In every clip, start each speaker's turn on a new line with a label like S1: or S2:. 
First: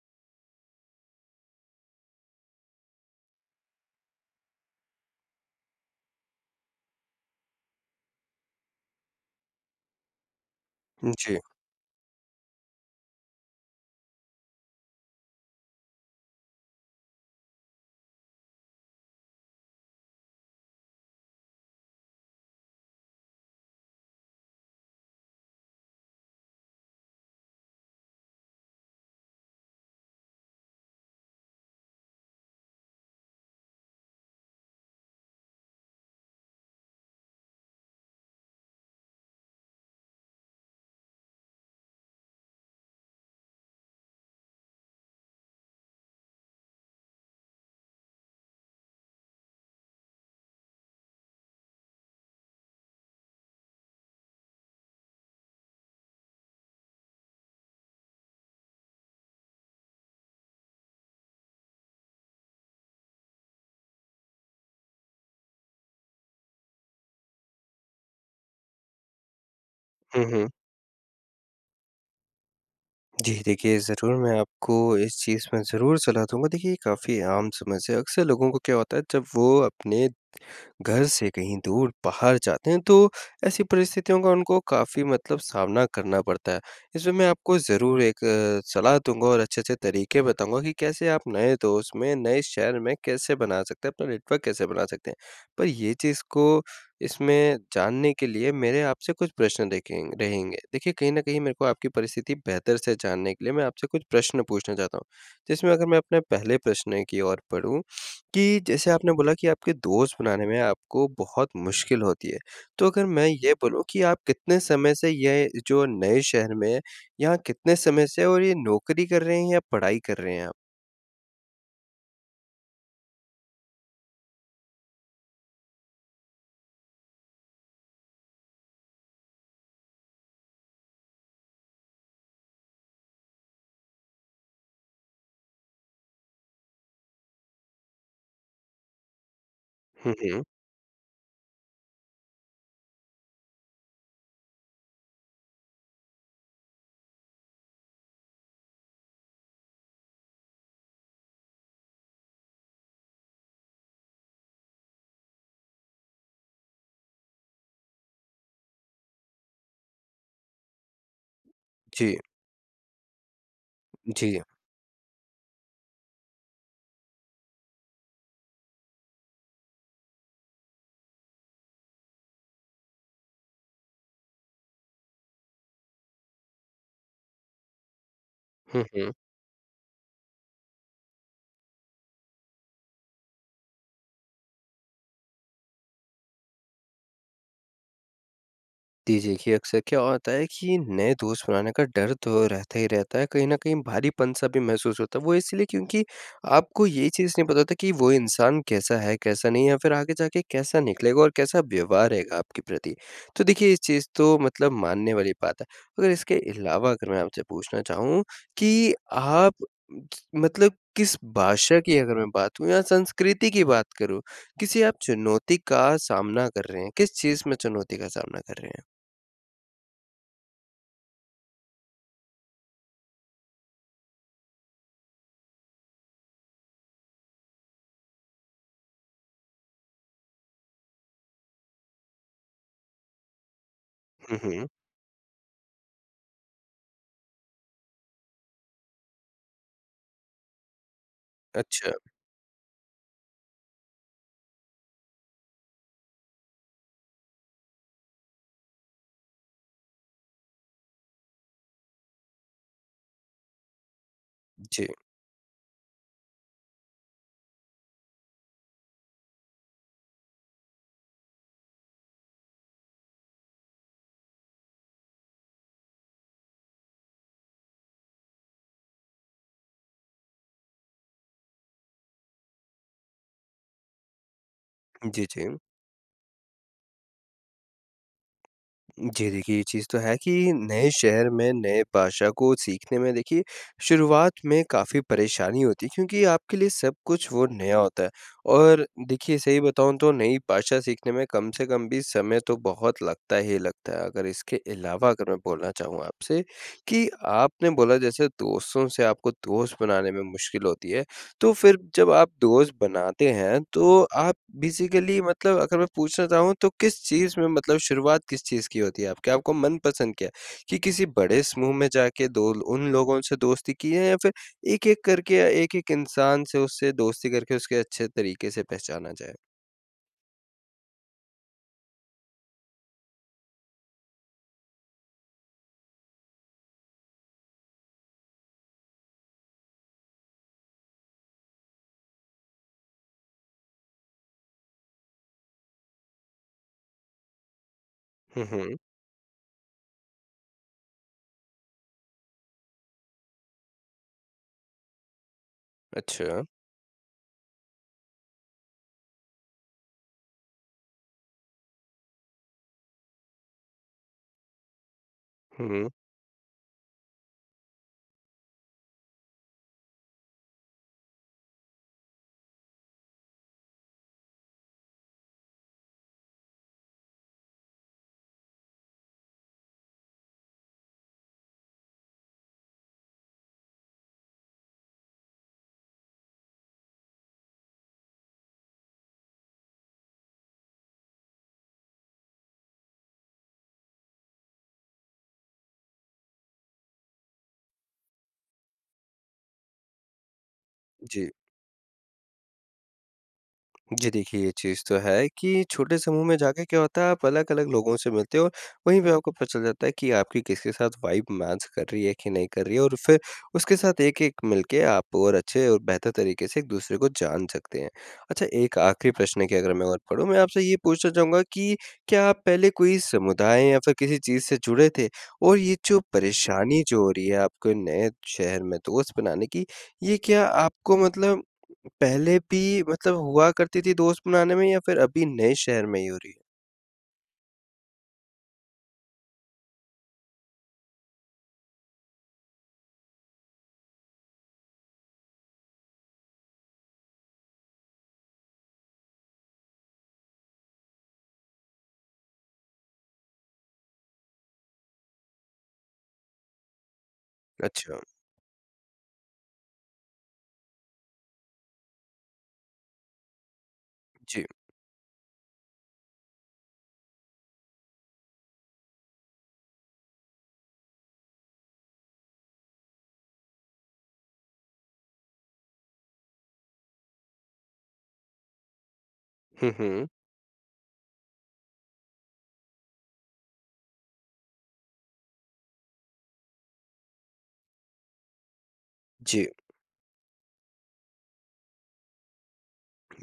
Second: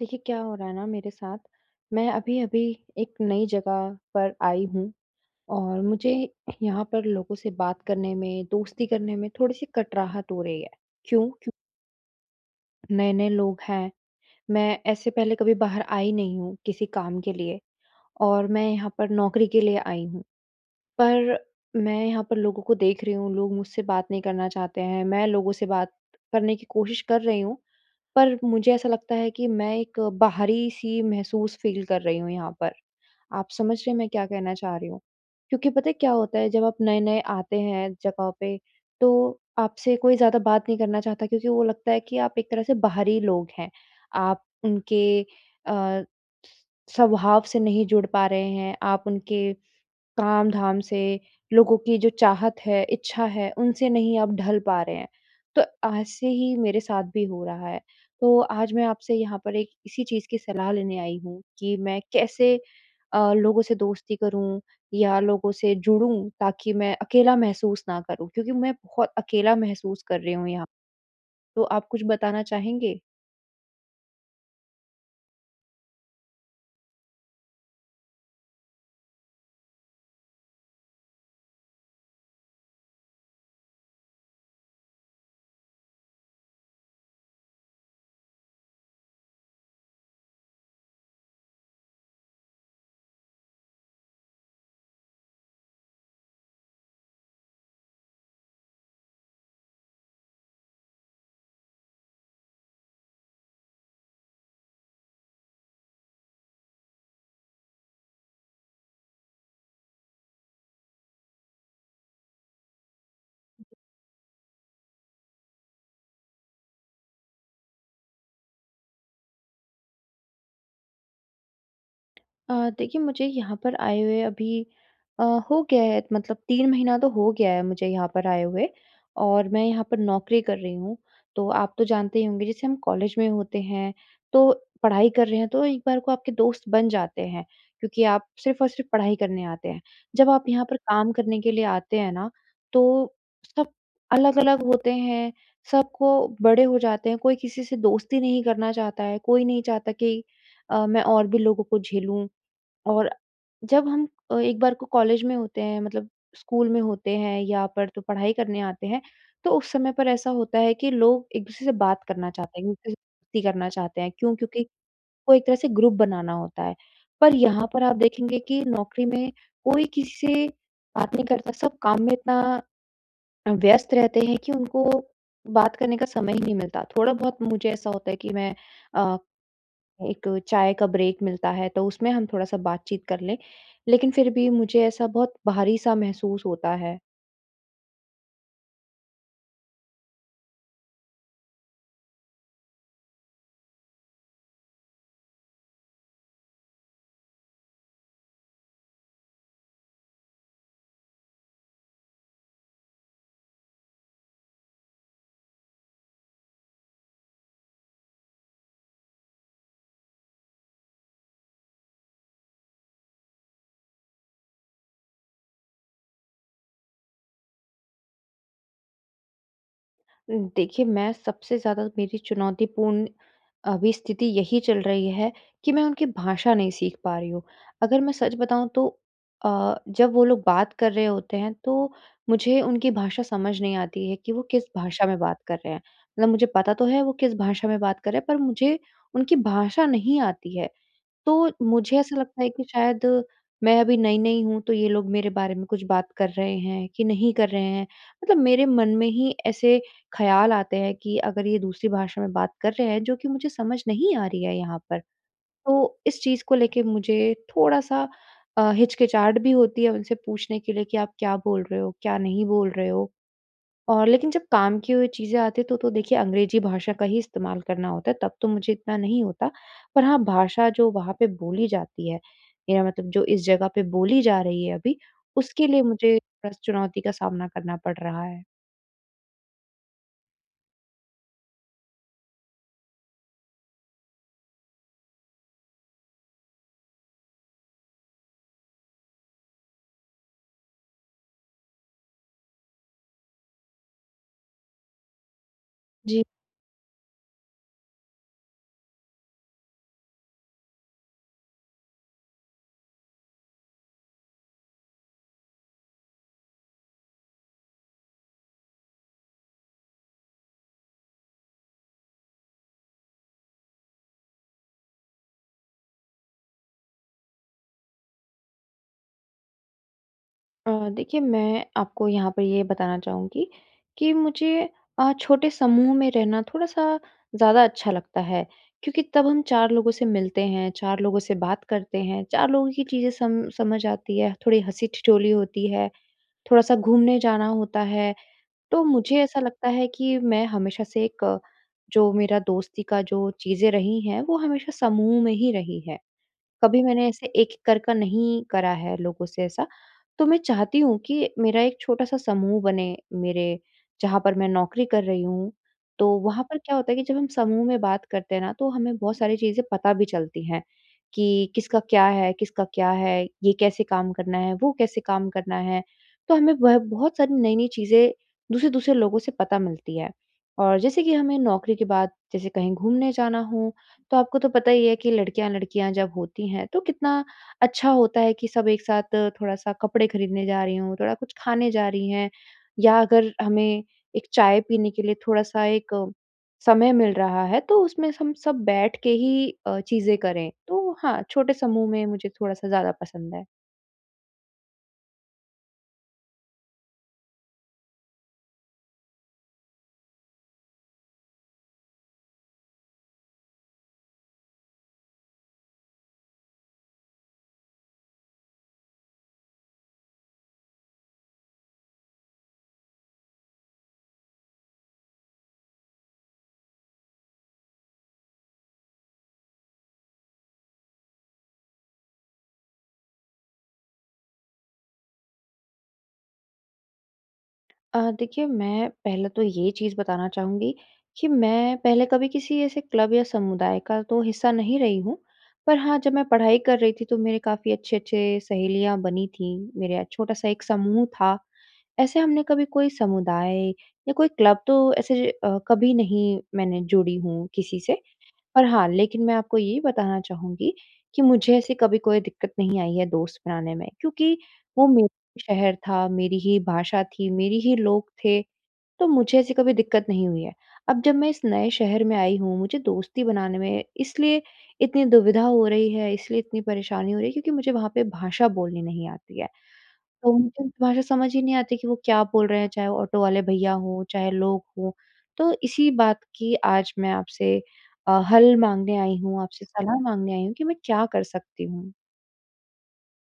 S1: देखिए, क्या हो रहा है ना मेरे साथ, मैं अभी-अभी एक नई जगह पर आई हूँ और मुझे यहाँ पर लोगों से बात करने में, दोस्ती करने में थोड़ी-सी कटराहट हो रही है।
S2: हुँ,
S1: क्यों?
S2: जी।
S1: क्यू नए-नए लोग हैं, मैं ऐसे पहले कभी बाहर आई नहीं हूँ किसी काम के लिए और मैं यहाँ पर नौकरी के लिए आई हूँ, पर मैं यहाँ पर लोगों को देख रहीं हूँ, लोग मुझसे बात नहीं करना चाहते हैं, मैं लोगों से बात करने की कोशिश कर रहीं हूँ, पर मुझे ऐसा लगता है कि मैं एक बाहरी-सी महसूस फ़ील कर रही हूँ यहाँ पर। आप समझ रहे हैं मैं क्या कहना चाह रही हूँ? क्योंकि पता है क्या होता है जब आप नए-नए आते हैं जगहों पे, तो आपसे कोई ज़्यादा बात नहीं करना चाहता क्योंकि वो लगता है कि, आप एक तरह से बाहरी लोग हैं, आप उनके अ, स्वभाव से नहीं जुड़ पा रहे हैं, आप उनके काम-धाम से, लोगों की जो चाहत है, इच्छा है उनसे नहीं आप ढल पा रहे हैं। तो ऐसे ही मेरे साथ भी हो रहा है, तो आज मैं आपसे यहाँ पर एक इसी चीज़ की सलाह लेने आई हूँ कि मैं कैसे अ, लोगों से दोस्ती करूँ या लोगों से जुड़ूँ ताकि मैं अकेला महसूस ना करूँ। क्योंकि मैं बहुत अकेला महसूस कर
S2: हुँ,
S1: रही
S2: हुँ।
S1: हूँ यहाँ, तो आप कुछ बताना चाहेंगे?
S2: जी, देखिए ज़रूर, मैं आपको इस चीज़ में ज़रूर सलाह दूँगा, देखिए ये काफ़ी आम समस्या है, अक्सर लोगों को क्या होता है जब वो अपने घर से कहीं दूर बाहर जाते हैं तो ऐसी परिस्थितियों का उनको काफ़ी मतलब सामना करना पड़ता है। इसमें मैं आपको ज़रूर एक सलाह दूँगा और अच्छे-अच्छे तरीके बताऊँगा कि कैसे आप नए दोस्त में, नए शहर में कैसे बना सकते हैं अपना नेटवर्क कैसे बना सकतें हैं। पर ये चीज़ को इसमें जानने के लिए मेरे आप से कुछ प्रश्न देखें रहेंगे। देखिए कहीं न कहीं मेरे को आपकी परिस्थिति बेहतर से जानने के लिए मैं आपसे कुछ प्रश्न पूछना चाहता हूँ, जिसमें अगर मैं अपने पहले प्रश्न की ओर बढ़ूँ कि, जैसे आपने बोला कि आपके दोस्त बनाने में आपको बहुत मुश्किल होती है। तो अगर मैं ये बोलूँ कि आप कितने समय से ये जो नए शहर में, यहाँ कितने समय से और ये नौकरी कर रहे हैं या पढ़ाई कर रहे हैं आप?
S1: अ, देखिए मुझे यहाँ पर आए हुए अभी अ, हो गया है मतलब 3 महीना तो हो गया है मुझे यहाँ पर आए हुए और मैं यहाँ पर नौकरी कर रही हूँ तो आप तो जानते ही होंगे जैसे हम कॉलेज में होते हैं, तो पढ़ाई कर रहे हैं तो एक बार को आपके दोस्त बन जाते हैं, क्योंकि आप सिर्फ़ और सिर्फ़ पढ़ाई करने आते हैं।
S2: हुँ,
S1: जब
S2: हुँ।
S1: आप यहाँ पर काम करने के लिए आते हैं ना, तो सब अलग-अलग होते हैं, सबको बड़े हो जाते हैं, कोई किसी से दोस्ती नहीं करना चाहता है, कोई नहीं चाहता कि अ, मैं और भी लोगों को झेलूँ और जब हम अ, एक बार को कॉलेज में होते हैं, मतलब स्कूल में होते हैं, यहाँ पर तो पढ़ाई करने आते हैं, तो उस समय पर ऐसा होता है कि लोग एक दूसरे से बात
S2: जी।
S1: करना चाहते हैं, एक दूसरे से करना चाहते हैं क्यों?
S2: जी।
S1: क्योंकि वो एक तरह से ग्रुप बनाना होता है, पर यहाँ पर आप देखेंगे कि नौकरी में कोई किसी से बात नहीं करता, सब काम में इतना व्यस्त रहते हैं कि उनको बात करने का समय ही नहीं मिलता, थोड़ा बहुत मुझे ऐसा होता है कि मैं
S2: हुँ, हुँ।
S1: अ, एक चाय का ब्रेक मिलता है, तो उसमें हम थोड़ा-सा बातचीत कर लें, लेकिन फिर भी मुझे ऐसा बहुत भारी-सा महसूस होता है।
S2: जी देखिए, अक्सर क्या होता है कि नए दोस्त बनाने का डर तो रहता ही रहता है, कहीं न कहीं भारीपन-सा भी महसूस होता है, वो इसलिए क्योंकि आपको ये चीज़ नहीं पता होता कि वो इंसान कैसा है, कैसा नहीं है या फिर आगे जाके कैसा निकलेगा और कैसा व्यवहार रहेगा आपके प्रति? तो देखिए इस चीज़ तो मतलब मानने वाली बात है। और इसके अलावा अगर मैं आपसे पूछना चाहूँ कि आप मतलब किस भाषा की अगर मैं बात करूँ या संस्कृति की बात करूँ किसी आप चुनौती का सामना कर रहे हैं, किस चीज़ में चुनौती का सामना कर रहे हैं?
S1: उ, देखिए, मैं सबसे ज़्यादा मेरी चुनौतीपूर्ण अभी स्थिति यही चल रही है कि मैं उनकी भाषा नहीं सीख पा रही हूँ। अगर मैं सच बताऊँ तो अ, जब वो लोग बात कर रहे होते हैं, तो मुझे उनकी भाषा समझ नहीं आती है कि
S2: हुँ,
S1: वो किस
S2: हुँ।
S1: भाषा में बात कर रहे हैं, मतलब मुझे पता तो है वो किस भाषा में बात कर रहे हैं, पर मुझे उनकी भाषा नहीं आती है। तो
S2: अच्छा।
S1: मुझे ऐसा लगता है कि शायद मैं अभी नई-नई हूँ तो ये लोग मेरे बारे में कुछ बात कर रहे हैं, कि नहीं कर रहे हैं। मतलब मेरे मन में ही ऐसे ख़याल आते हैं कि अगर ये दूसरी भाषा में बात कर रहे हैं, जो कि मुझे समझ नहीं आ रही है यहाँ
S2: जी।
S1: पर। तो इस चीज़ को लेके मुझे थोड़ा-सा अ, हिचकिचाहट भी होती है उनसे पूछने के लिए कि आप क्या बोल रहे हो? क्या नहीं बोल रहे हो? और लेकिन जब काम की हुई चीज़ें आती हैं तो, तो देखिए अंग्रेजी भाषा का ही इस्तेमाल करना होता है, तब तो मुझे इतना नहीं होता पर हाँ, भाषा जो वहाँ पे बोली जाती है, मेरा मतलब जो इस जगह पे बोली जा रही है अभी,
S2: जी, जी। हुँ।
S1: उसके लिए मुझे बस चुनौती का सामना करना पड़ रहा है।
S2: जी, देखिए ये चीज़ तो है कि नए शहर में, नए भाषा को सीखने में देखिए शुरुआत में काफ़ी परेशानी होती है, क्योंकि आपके लिए सब कुछ वो नया होता है। और देखिए सही बताऊँ तो नई भाषा सीखने में कम से कम भी समय तो बहुत लगता ही लगता है, अगर इसके अलावा अगर मैं बोलना चाहूँगा
S1: जी।
S2: आपसे कि आपने बोला जैसे दोस्तों से आपको दोस्त बनाने में मुश्किल होती है, तो फिर जब आप दोस्त बनाते हैं, तो आप बेसिकली मतलब अगर मैं पूछना चाहूँ तो किस चीज़ में मतलब शुरुआत किस चीज़ की होती आप क्या आपको मनपसंद क्या है? कि किसी बड़े समूह में जाके दो ल उन लोगों से दोस्ती की है या फिर एक-एक करके या एक-एक इंसान से उससे दोस्ती करके उसको अच्छे तरीके से पहचाना जाएँ?
S1: अ, देखिए, मैं आपको यहाँ पर ये बताना चाहूँगी कि मुझे अ, छोटे समूह में रहना थोड़ा-सा ज़्यादा अच्छा लगता है। क्योंकि तब हम 4 लोगों से मिलते हैं, 4 लोगों से बात करते हैं, 4 लोगों की चीज़ें सम समझ आती हैं, थोड़ी हँसी-ठिठोली होती है, थोड़ा-सा घूमने जाना होता है।
S2: हुँ, हुँ।
S1: तो मुझे ऐसा लगता है कि मैं हमेशा से एक जो मेरा दोस्ती का जो चीज़ें रही हैं, वो हमेशा समूह में ही रही हैं।
S2: अच्छा।
S1: कभी मैंने ऐसे एक-एक कर कर नहीं करा है लोगों से ऐसा। तो मैं चाहती हूँ कि मेरा एक छोटा-सा समूह बने। मेरे जहाँ पर मैं नौकरी कर रही हूँ,
S2: हुँ, हुँ।
S1: तो वहाँ पर क्या होता है कि जब हम समूह में बात करते हैं ना, तो हमें बहुत सारी चीज़ें पता भी चलती हैं कि किसका क्या है, किसका क्या है, ये कैसे काम करना है, वो कैसे काम करना है। तो हमें वह बहुत सारी नई-नई चीज़ें दूसरे-दूसरे लोगों से पता मिलती हैं। और जैसे कि हमें नौकरी के बाद, जैसे कहीं घूमने जाना हो, तो आपको तो पता ही है कि लड़कियाँ-लड़कियाँ जब होती हैं, तो कितना अच्छा होता है कि सब एक साथ थोड़ा-सा कपड़े खरीदने जा रही हों, थोड़ा कुछ खाने जा रही हैं, या अगर हमें एक चाय पीने के लिए थोड़ा-सा एक समय मिल रहा है, तो उसमें स हम सब बैठ के ही अ, चीज़ें करें। तो हाँ,
S2: जी।
S1: छोटे समूह में मुझे थोड़ा-सा ज़्यादा पसंद है।
S2: जी, देखिए, ये चीज़ तो है कि छोटे समूह में जाके क्या होता है, आप अलग-अलग लोगों से मिलते हो और वहीं पे आपको पता चल जाता है कि आपकी किसके साथ वाइब मैच कर रही है, कि नहीं कर रही है, और फिर उसके साथ एक-एक मिलके आप और अच्छे और बेहतर तरीके से एक दूसरे को जान सकते हैं। अच्छा एक आखिरी प्रश्न की अगर मैं ओर बढ़ूँ, मैं आपसे ये पूछना चाहूँगा कि क्या आप पहले कोई समुदाय या फिर किसी चीज़ से जुड़े थे? और ये जो परेशानी जो हो रही है, आपके नए शहर में दोस्त बनाने की, ये क्या आपको मतलब पहले भी मतलब हुआ करती थी दोस्त बनाने में या फिर अभी नए शहर में ही हो रही है?
S1: अ, देखिए, मैं पहले तो ये चीज़ बताना चाहूँगी कि मैं पहले कभी किसी ऐसे क्लब या समुदाय का तो हिस्सा नहीं रही हूँ। पर हाँ, जब मैं पढ़ाई कर रही थी, तो मेरे काफ़ी अच्छे-अच्छे सहेलियाँ बनी थीं, मेरा छोटा-सा एक समूह था। ऐसे हमने कभी कोई समुदाय या कोई क्लब तो ऐसे अ, कभी नहीं, मैंने जुड़ी हूँ, किसी से।
S2: अच्छा।
S1: पर हाँ, लेकिन मैं आपको ये बताना चाहूँगी कि मुझे ऐसी कभी कोई दिक्कत नहीं आई है दोस्त बनाने में। क्योंकि
S2: जी।
S1: वो मेरा शहर था, मेरी ही भाषा थी, मेरी ही लोग थे, तो मुझे ऐसी कभी दिक्क़त नहीं हुई है। अब जब मैं इस नए शहर में आई हूँ, मुझे दोस्ती बनाने में इसलिए इतनी दुविधा हो रही है, इसलिए इतनी परेशानी हो रही है, क्योंकि मुझे वहाँ पे भाषा बोलनी नहीं आती है।
S2: हुँ, हुँ।
S1: तो उनको भाषा समझ ही नहीं आती कि वो क्या बोल रहे हैं, चाहे वो ऑटो वाले भैया हों, चाहे लोग हों। तो इसी बात की आज मैं आपसे अ, हल माँगने आयी हूँ,
S2: जी।
S1: आपसे सलाह माँगने आयी हूँ कि मैं क्या कर सकती हूँ?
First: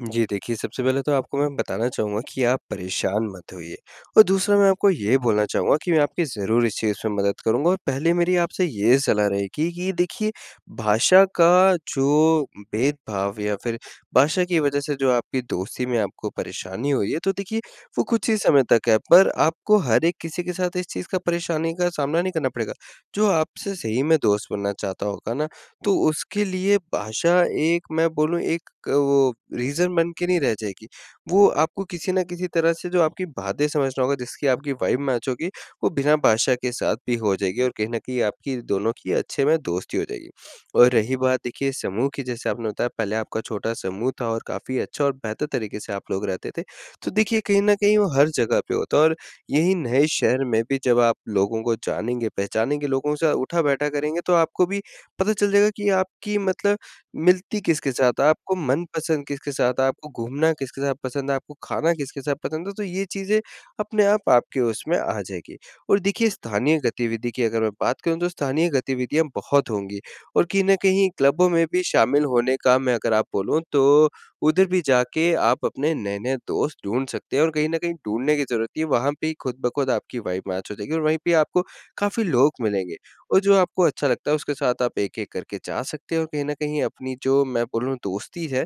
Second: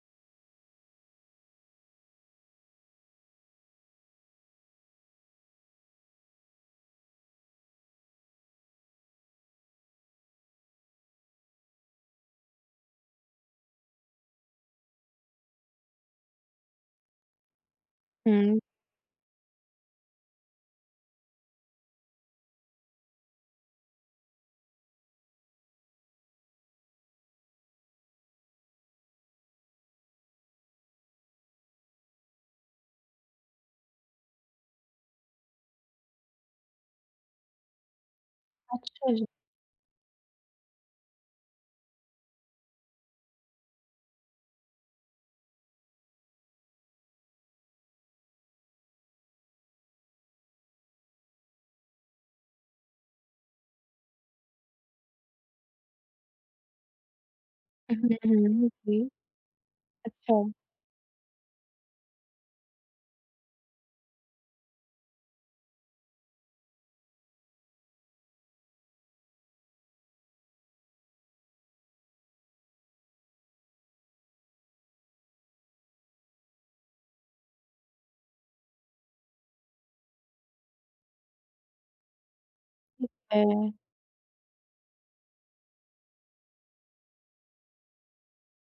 S2: जी, देखिए, सबसे पहले तो आपको मैं बताना चाहूँगा कि आप परेशान मत होइए। और दूसरा, मैं आपको ये बोलना चाहूँगा कि मैं आपकी ज़रूर इस चीज़ में मदद करूँगा और पहले मेरी आपसे ये सलाह रहेगी कि देखिए, भाषा का जो भेदभाव या फिर भाषा की वजह से जो आपकी दोस्ती में आपको परेशानी हुई है, तो देखिए, वो कुछ ही
S1: हुँ।
S2: समय तक है। पर आपको हर एक किसी के साथ इस चीज़ का, परेशानी का सामना नहीं करना पड़ेगा, जो आपसे सही में दोस्त बनना चाहता होगा ना, तो उसके लिए भाषा एक मैं बोलूँ, एक अ, वो रीज़न बन के नहीं रह जाएगी। वो आपको किसी ना किसी तरह से जो आपकी बातें समझ रहा होगा, जिसकी आपकी वाइब मैच होगी, वो बिना भाषा के साथ भी हो जाएगी और कहीं न कहीं आपकी दोनों की
S1: अच्छा, जी।
S2: अच्छे में दोस्ती हो जाएगी। और रही बात, देखिए, समूह की, जैसे आपने बताया, पहले आपका छोटा-सा समूह था और काफ़ी अच्छा और बेहतर तरीके से आप लोग रहते थे। तो देखिए, कहीं न कहीं वो हर जगह पे होता है और यही नए शहर में भी जब आप लोगों को जानेंगे, पहचानेंगे, लोगों के साथ उठा-बैठा करेंगे, तो आपको भी पता चल जाएगा कि आपकी मतलब मिलती किसके साथ है, आपको
S1: हुँ, जी।
S2: मनपसंद किसके साथ है, आपको घूमना
S1: अच्छा।
S2: किसके साथ पसंद है, आपको खाना किसके साथ पसंद है, तो ये चीज़ें अपने आप आपके उसमें आ जाएगी। और देखिए, स्थानीय गतिविधि की अगर मैं बात करूँ, तो स्थानीय गतिविधियाँ बहुत होंगी और कहीं न कहीं क्लबों में भी शामिल होने का, मैं अगर आप बोलूँ तो, उधर भी जाके आप अपने नए-नए दोस्त ढूँढ़ सकते हैं। और कहीं न कहीं ढूँढ़ने की ज़रूरत नहीं है, वहाँ पे ही खुद-ब-खुद आपकी वाइब मैच हो जाएगी और वहीं पे ही आपको काफ़ी लोग मिलेंगे
S1: ठीक
S2: और जो
S1: है।
S2: आपको अच्छा लगता है, उसके साथ आप एक-एक करके जा सकते हैं और कहीं न कहीं अपनी जो, मैं बोलूँ, दोस्ती है,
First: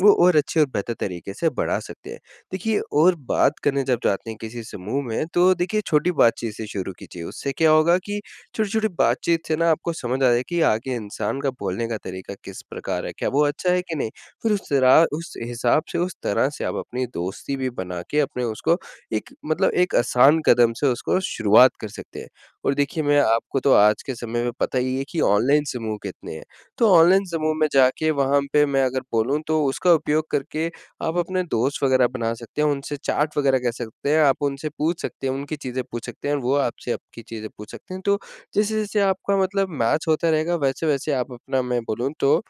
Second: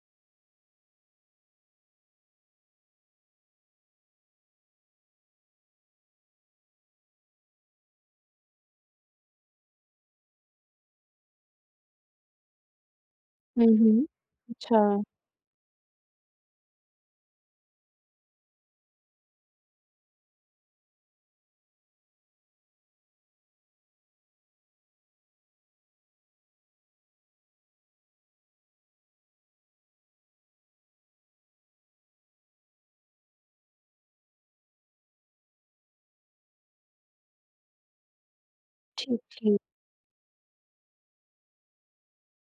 S2: वो और अच्छे और बेहतर तरीके से बढ़ा सकते हैं। देखिए, और बात करने जब जाते हैं, किसी समूह में, तो देखिए, छोटी बातचीत से शुरू कीजिए, उससे क्या होगा कि छोटी-छोटी बातचीत से ना, आपको समझ आ जाएगा कि आगे इंसान का बोलने का तरीका किस प्रकार है, क्या वो
S1: हुँ,
S2: अच्छा है कि
S1: हुँ।
S2: नहीं? फिर उस
S1: अच्छा।
S2: तरह उस हिसाब से, उस तरह से आप अपनी दोस्ती भी बना के अपने उसको एक मतलब एक आसान कदम से उसको शुरुआत कर सकते हैं। और देखिए, मैं आपको तो आज के समय में पता ही है कि ऑनलाइन समूह कितने हैं, तो ऑनलाइन समूह में जाके, वहाँ पे मैं अगर बोलूँ, तो उसका उपयोग करके आप अपने दोस्त वगैरह आप बना सकते हैं, उनसे चैट वगैरह कर सकते हैं, आप उनसे पूछ सकते हैं, उनकी चीज़ें पूछ सकते हैं और वो आपसे आपकी चीज़ें पूछ सकते हैं। तो, जैसे-जैसे
S1: ठीक
S2: आपका
S1: ठीक।
S2: मतलब मैच होता रहेगा, वैसे-वैसे आप अपना, मैं बोलूँ तो,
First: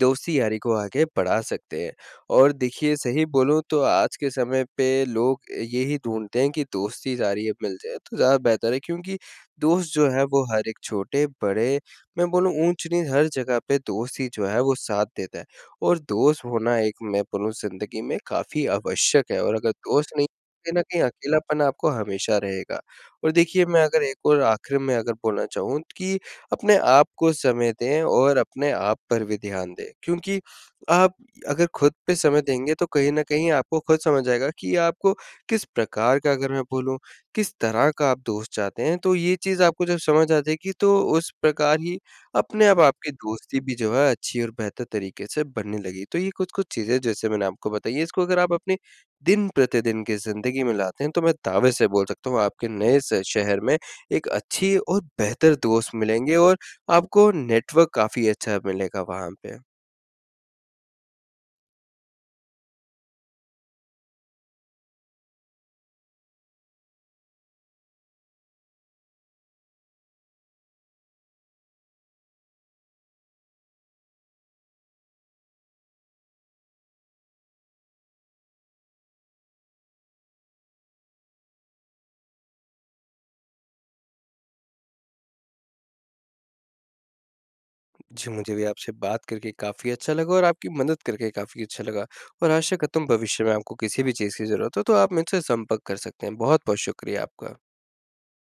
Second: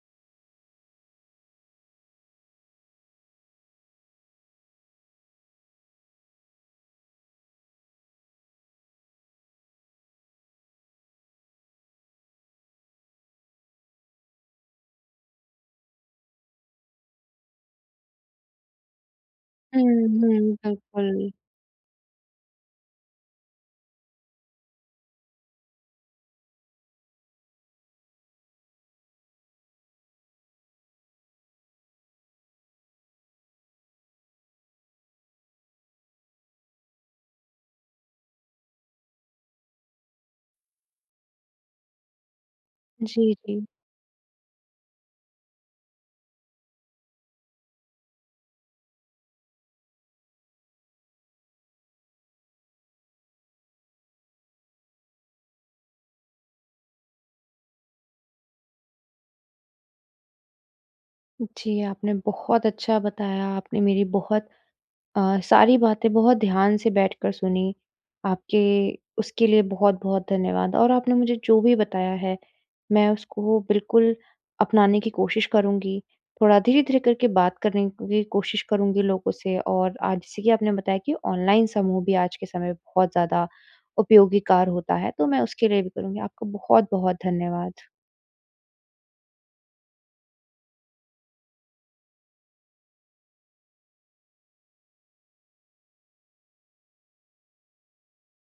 S2: दोस्ती-यारी को आगे बढ़ा सकते हैं। और देखिए, सही बोलूँ तो आज के समय पे लोग यही ढूँढ़ते हैं कि दोस्ती जारी अब मिल जाएँ, तो ज़्यादा बेहतर है, क्योंकि दोस्त जो हैं, वो हर एक छोटे-बड़े मैं बोलूँ ऊँच-नीच हर जगह पे दोस्त ही जो हैं, वो साथ देता हैं। और दोस्त होना एक मैं बोलूँ ज़िंदगी में काफ़ी आवश्यक है, और अगर
S1: हुँ,
S2: दोस्त नहीं,
S1: हुँ,
S2: तो कहीं न कहीं
S1: बिल्कुल।
S2: अकेलापन आपको हमेशा रहेगा। और देखिए, मैं अगर एक और आखिर में अगर बोलना चाहूँ त कि अपने आप को समय दें और अपने आप पर भी ध्यान दें, क्योंकि आप अगर खुद पे समय देंगे, तो कहीं न कहीं आपको खुद समझ आएगा कि आपको किस प्रकार का अगर मैं बोलूँ, किस तरह का आप दोस्त चाहते हैं, तो ये चीज़ आपको जब समझ आजाएगी, तो उस प्रकार ही अपने आप आपकी
S1: जी,
S2: दोस्ती
S1: जी।
S2: भी जो है, अच्छी और बेहतर तरीके से बनने लगेगी। तो ये कुछ-कुछ चीज़ें जैसे मैंने आपको बताई हैं, इसको अगर आप अपनी दिन-प्रतिदिन की ज़िंदगी में लाते हैं, तो मैं दावे से बोल सकता हूँ, आपके नए स शहर में, एक अच्छी और बेहतर दोस्त मिलेंगे और आपको नेटवर्क काफ़ी अच्छा मिलेगा वहाँ पे।
S1: जी, आपने बहुत अच्छा बताया, आपने मेरी बहुत अ, सारी बातें बहुत ध्यान से बैठकर सुनी, आपके उसके लिए बहुत-बहुत धन्यवाद। और आपने मुझे जो भी बताया है, मैं उसको बिल्कुल अपनाने की कोशिश करूँगी, थोड़ा धीरे-धीरे करके बात करने की भी कोशिश करूँगी लोगों से, और आज जैसे कि आपने बताया कि ऑनलाइन समूह भी आज के समय पे बहुत ज़्यादा उपयोगिकार होता है, तो मैं उसके लिए भी करूँगी। आपको बहुत-बहुत धन्यवाद।
S2: जी, मुझे भी आपसे बात करके काफ़ी अच्छा लगा और आपकी मदद करके काफ़ी अच्छा लगा, और आशा करता हूँ भविष्य में आपको किसी भी चीज़ की ज़रूरत हो, तो आप मुझसे संपर्क कर सकते हैं। बहुत-बहुत शुक्रिया आपका।